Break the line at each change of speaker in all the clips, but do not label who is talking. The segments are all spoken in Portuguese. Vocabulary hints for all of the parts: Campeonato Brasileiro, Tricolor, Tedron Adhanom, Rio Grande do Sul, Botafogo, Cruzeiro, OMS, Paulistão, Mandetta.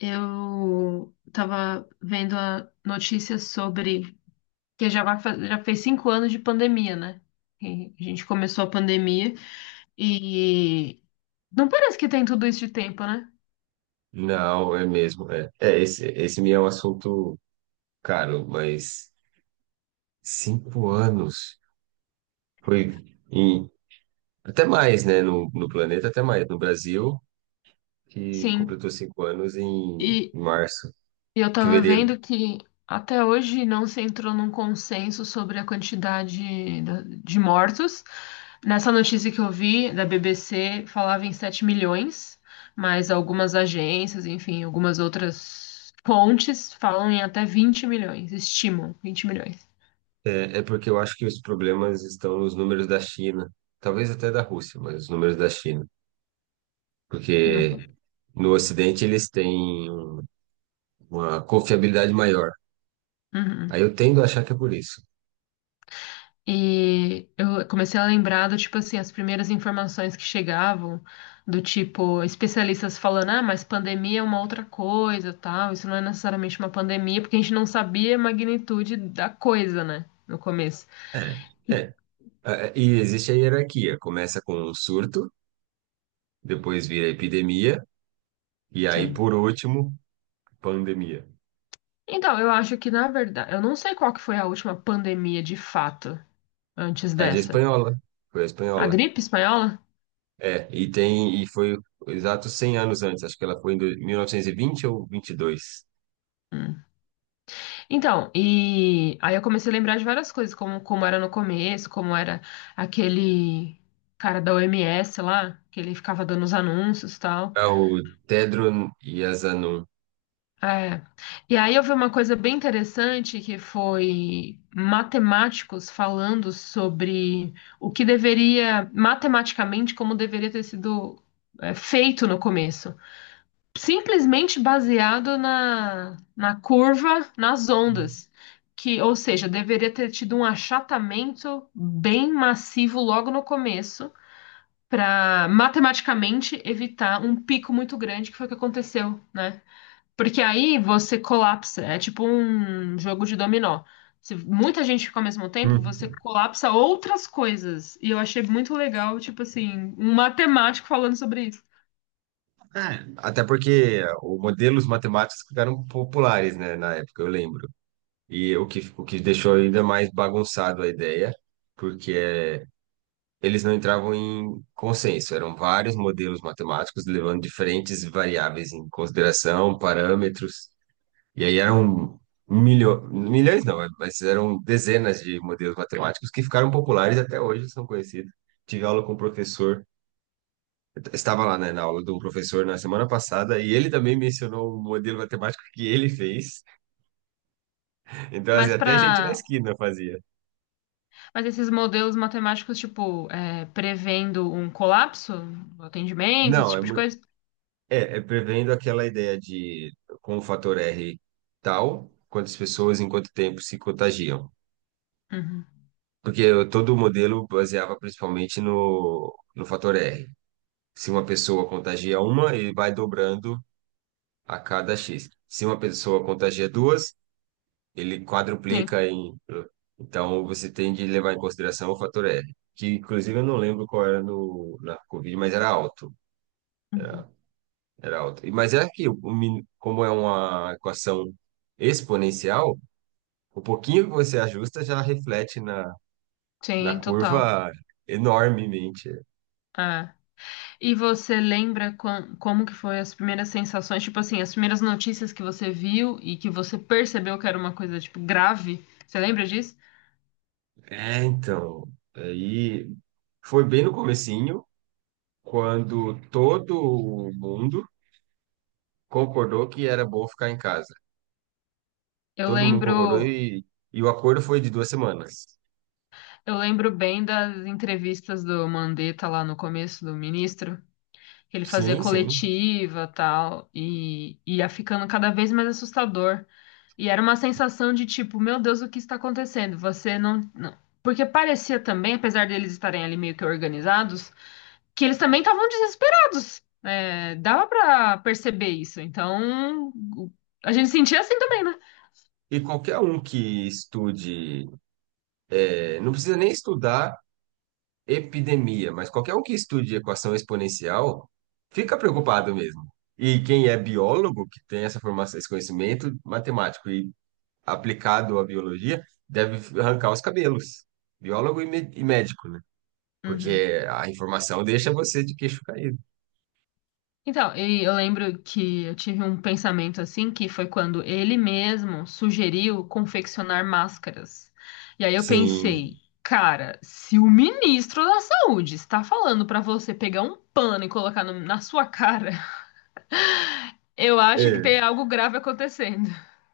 Eu tava vendo a notícia sobre que já vai já fez cinco anos de pandemia, né? E a gente começou a pandemia e não parece que tem tudo isso de tempo, né?
Não, é mesmo. É, esse me é um assunto caro, mas 5 anos foi em, até mais, né? No planeta, até mais. No Brasil, que
Sim.
completou 5 anos em
E
março,
E eu tava
fevereiro.
vendo que até hoje não se entrou num consenso sobre a quantidade de mortos. Nessa notícia que eu vi da BBC, falava em 7 milhões, mas algumas agências, enfim, algumas outras fontes falam em até 20 milhões, estimam 20 milhões.
É, porque eu acho que os problemas estão nos números da China, talvez até da Rússia, mas os números da China,
Não
porque
foi.
no Ocidente eles têm uma confiabilidade maior.
Uhum.
Aí eu tendo a achar que é por isso.
E eu comecei a lembrar do tipo assim, as primeiras informações que chegavam, do tipo, especialistas falando, ah, mas pandemia é uma outra coisa, tal, isso não é necessariamente uma pandemia, porque a gente não sabia a magnitude da coisa, né, no começo.
É. é. E existe a hierarquia. Começa com o surto, depois vira epidemia, e aí,
Sim.
por último, pandemia.
Então, eu acho que, na verdade, eu não sei qual que foi a última pandemia de fato, antes
A de
dessa.
espanhola. Foi a
A
espanhola.
gripe espanhola?
E foi exato 100 anos antes. Acho que ela foi em 1920 ou 22.
Então, e aí eu comecei a lembrar de várias coisas, como, como era no começo, como era aquele cara da OMS lá, que ele ficava dando os anúncios e tal.
É o Tedron Adhanom.
É. E aí eu vi uma coisa bem interessante que foi matemáticos falando sobre o que deveria, matematicamente, como deveria ter sido, feito no começo. Simplesmente baseado na curva, nas ondas, que, ou seja, deveria ter tido um achatamento bem massivo logo no começo, para matematicamente evitar um pico muito grande, que foi o que aconteceu, né? Porque aí você colapsa, é tipo um jogo de dominó. Se muita gente fica ao mesmo tempo, você
Hum.
colapsa outras coisas. E eu achei muito legal, tipo assim, um matemático falando sobre isso.
É, até porque os modelos matemáticos ficaram populares, né, na época, eu lembro. E o que deixou ainda mais bagunçado a ideia, porque é eles não entravam em consenso, eram vários modelos matemáticos levando diferentes variáveis em consideração, parâmetros, e aí eram milhões, não, mas eram dezenas de modelos matemáticos que ficaram populares até hoje, são conhecidos. Tive aula com um professor, eu estava lá, né, na aula de um professor na semana passada, e ele também mencionou um modelo matemático que ele fez, então assim,
Mas
até gente na
para
esquina fazia.
Mas esses modelos matemáticos, tipo, prevendo um colapso do atendimento, esse
Não, é
tipo de
muito.
coisa?
Prevendo aquela ideia de com o fator R tal, quantas pessoas em quanto tempo se contagiam.
Uhum.
Porque todo o modelo baseava principalmente no fator R. Se uma pessoa contagia uma, ele vai dobrando a cada X. Se uma pessoa contagia duas, ele
Sim.
quadruplica em. Então, você tem de levar em consideração o fator R, que inclusive eu não lembro qual era no, na Covid, mas era alto.
Uhum.
Era alta. Mas é que, como é uma equação exponencial, o pouquinho que você ajusta já reflete na
Sim, total.
curva enormemente.
É. E você lembra como que foi as primeiras sensações, tipo assim, as primeiras notícias que você viu e que você percebeu que era uma coisa, tipo, grave? Você lembra disso?
É, então, aí foi bem no comecinho, quando todo mundo concordou que era bom ficar em casa.
Eu
Todo mundo concordou
lembro,
e o acordo foi de 2 semanas.
eu lembro bem das entrevistas do Mandetta lá no começo, do ministro. Que ele fazia
Sim, sim.
coletiva tal, e ia ficando cada vez mais assustador. E era uma sensação de tipo, meu Deus, o que está acontecendo? Você não, não. Porque parecia também, apesar deles estarem ali meio que organizados, que eles também estavam desesperados. É, dava pra perceber isso. Então, o- a gente sentia assim também, né?
E qualquer um que estude, não precisa nem estudar, epidemia, mas qualquer um que estude equação exponencial fica preocupado mesmo. E quem é biólogo, que tem essa formação, esse conhecimento matemático e aplicado à biologia, deve arrancar os cabelos. Biólogo e médico, né?
Uhum.
Porque a informação deixa você de queixo caído.
Então, e eu lembro que eu tive um pensamento assim, que foi quando ele mesmo sugeriu confeccionar máscaras. E aí eu
Sim.
pensei, cara, se o ministro da Saúde está falando para você pegar um pano e colocar na sua cara, eu acho que
É.
tem algo grave acontecendo.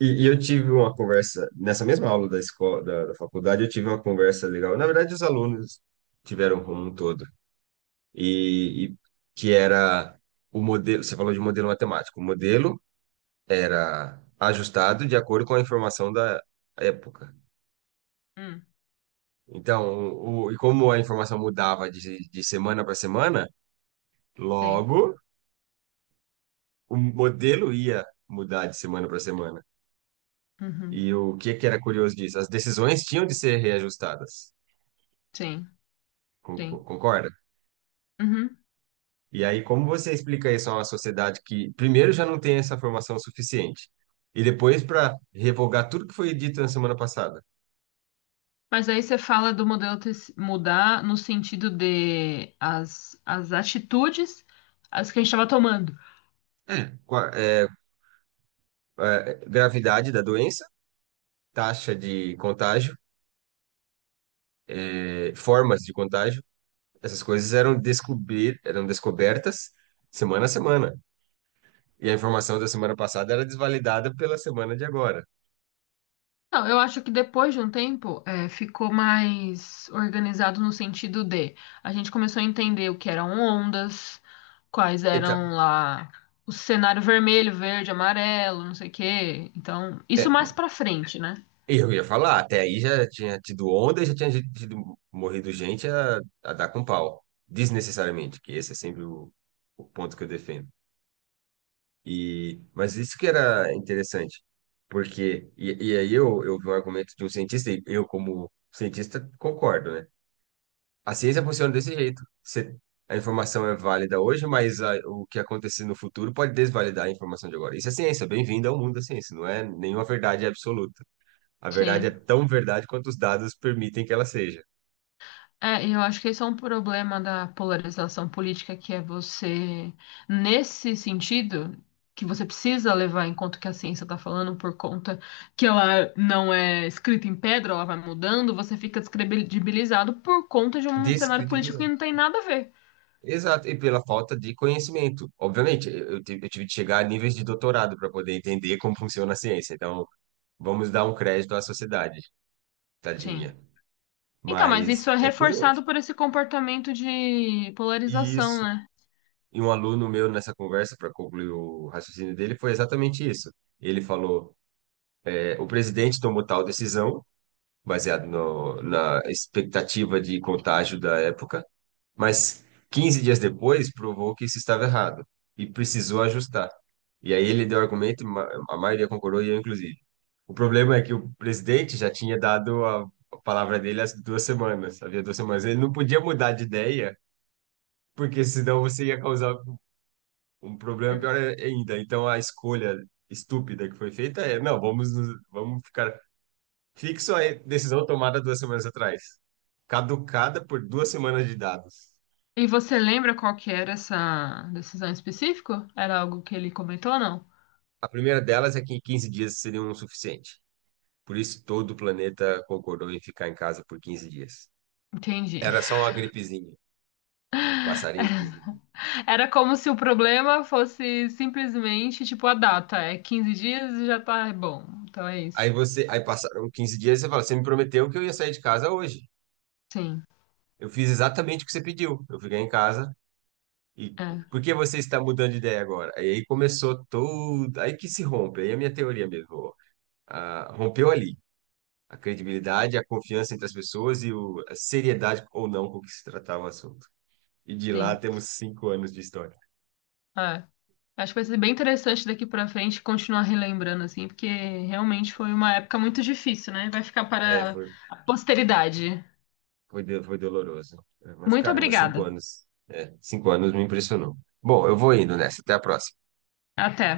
E eu tive uma conversa, nessa mesma aula da escola, da faculdade, eu tive uma conversa legal. Na verdade, os alunos tiveram como um todo. E que era o modelo, você falou de modelo matemático, o modelo era ajustado de acordo com a informação da época.
Hum,
Então, e como a informação mudava de semana para semana,
tem.
logo o modelo ia mudar de semana para semana.
Uhum,
E o que que era curioso disso? As decisões tinham de ser reajustadas.
sim, sim.
Con- Concorda?
Uhum.
E aí, como você explica isso a uma sociedade que, primeiro, já não tem essa formação suficiente, e depois, para revogar tudo que foi dito na semana passada?
Mas aí você fala do modelo ter se- mudar no sentido de as atitudes as que a gente estava tomando.
Qua- é, gravidade da doença, taxa de contágio, formas de contágio, essas coisas eram, descobrir, eram descobertas semana a semana. E a informação da semana passada era desvalidada pela semana de agora.
Não, eu acho que depois de um tempo, ficou mais organizado no sentido de a gente começou a entender o que eram ondas, quais eram
Então,
lá o cenário vermelho, verde, amarelo, não sei o quê. Então, isso
é,
mais pra frente, né?
Eu ia falar, até aí já tinha tido onda e já tinha tido, morrido gente a dar com pau, desnecessariamente, que esse é sempre o ponto que eu defendo. E, mas isso que era interessante, porque, eu vi um argumento de um cientista, e eu, como cientista, concordo, né? A ciência funciona desse jeito. Você, a informação é válida hoje, mas o que acontecer no futuro pode desvalidar a informação de agora. Isso é ciência, bem-vindo ao mundo da ciência, não é nenhuma verdade absoluta. A verdade é
Sim.
tão verdade quanto os dados permitem que ela seja.
É, e eu acho que esse é um problema da polarização política, que é você, nesse sentido, que você precisa levar em conta o que a ciência está falando, por conta que ela não é escrita em pedra, ela vai mudando, você fica descredibilizado por conta de um cenário político que
Descredibilidade.
não tem nada a ver.
Exato, e pela falta de conhecimento. Obviamente, eu tive de chegar a níveis de doutorado para poder entender como funciona a ciência. Então, vamos dar um crédito à sociedade,
Sim.
tadinha.
Então, mas isso
Mas
é
é
reforçado
curioso.
por esse comportamento de polarização,
Isso.
né?
E um aluno meu nessa conversa, para concluir o raciocínio dele, foi exatamente isso. Ele falou: o presidente tomou tal decisão, baseado na expectativa de contágio da época. Mas 15 dias depois provou que isso estava errado e precisou ajustar. E aí ele deu argumento, a maioria concordou e eu inclusive. O problema é que o presidente já tinha dado a palavra dele há 2 semanas, havia 2 semanas. Ele não podia mudar de ideia, porque senão você ia causar um problema
Sim.
pior ainda. Então a escolha estúpida que foi feita é, não, vamos ficar fixo à decisão tomada 2 semanas atrás, caducada por 2 semanas de dados.
E você lembra qual que era essa decisão específica? Era algo que ele comentou ou não?
A primeira delas é que 15 dias seriam o suficiente. Por isso, todo o planeta concordou em ficar em casa por 15 dias.
Entendi.
Era só uma gripezinha, um em 15 dias.
Era como se o problema fosse simplesmente, tipo, a data. É 15 dias e já tá bom. Então é isso.
Aí você, aí passaram 15 dias e você fala, você me prometeu que eu ia sair de casa hoje.
Sim,
Eu fiz exatamente o que você pediu. Eu fiquei em casa e
é,
por que você está mudando de ideia agora? Aí começou todo, aí que se rompe, aí a minha teoria mesmo, ah, rompeu ali. A credibilidade, a confiança entre as pessoas e a seriedade ou não com que se tratava o assunto. E de lá
sim,
temos 5 anos de história.
é. Acho que vai ser bem interessante daqui pra frente continuar relembrando, assim, porque realmente foi uma época muito difícil, né? Vai ficar
É,
para
foi,
a posteridade.
foi, do- foi doloroso. É, mas
Muito
caramba, cinco
obrigada.
anos. É, cinco anos me impressionou. Bom, eu vou indo nessa. Até a próxima.
Até.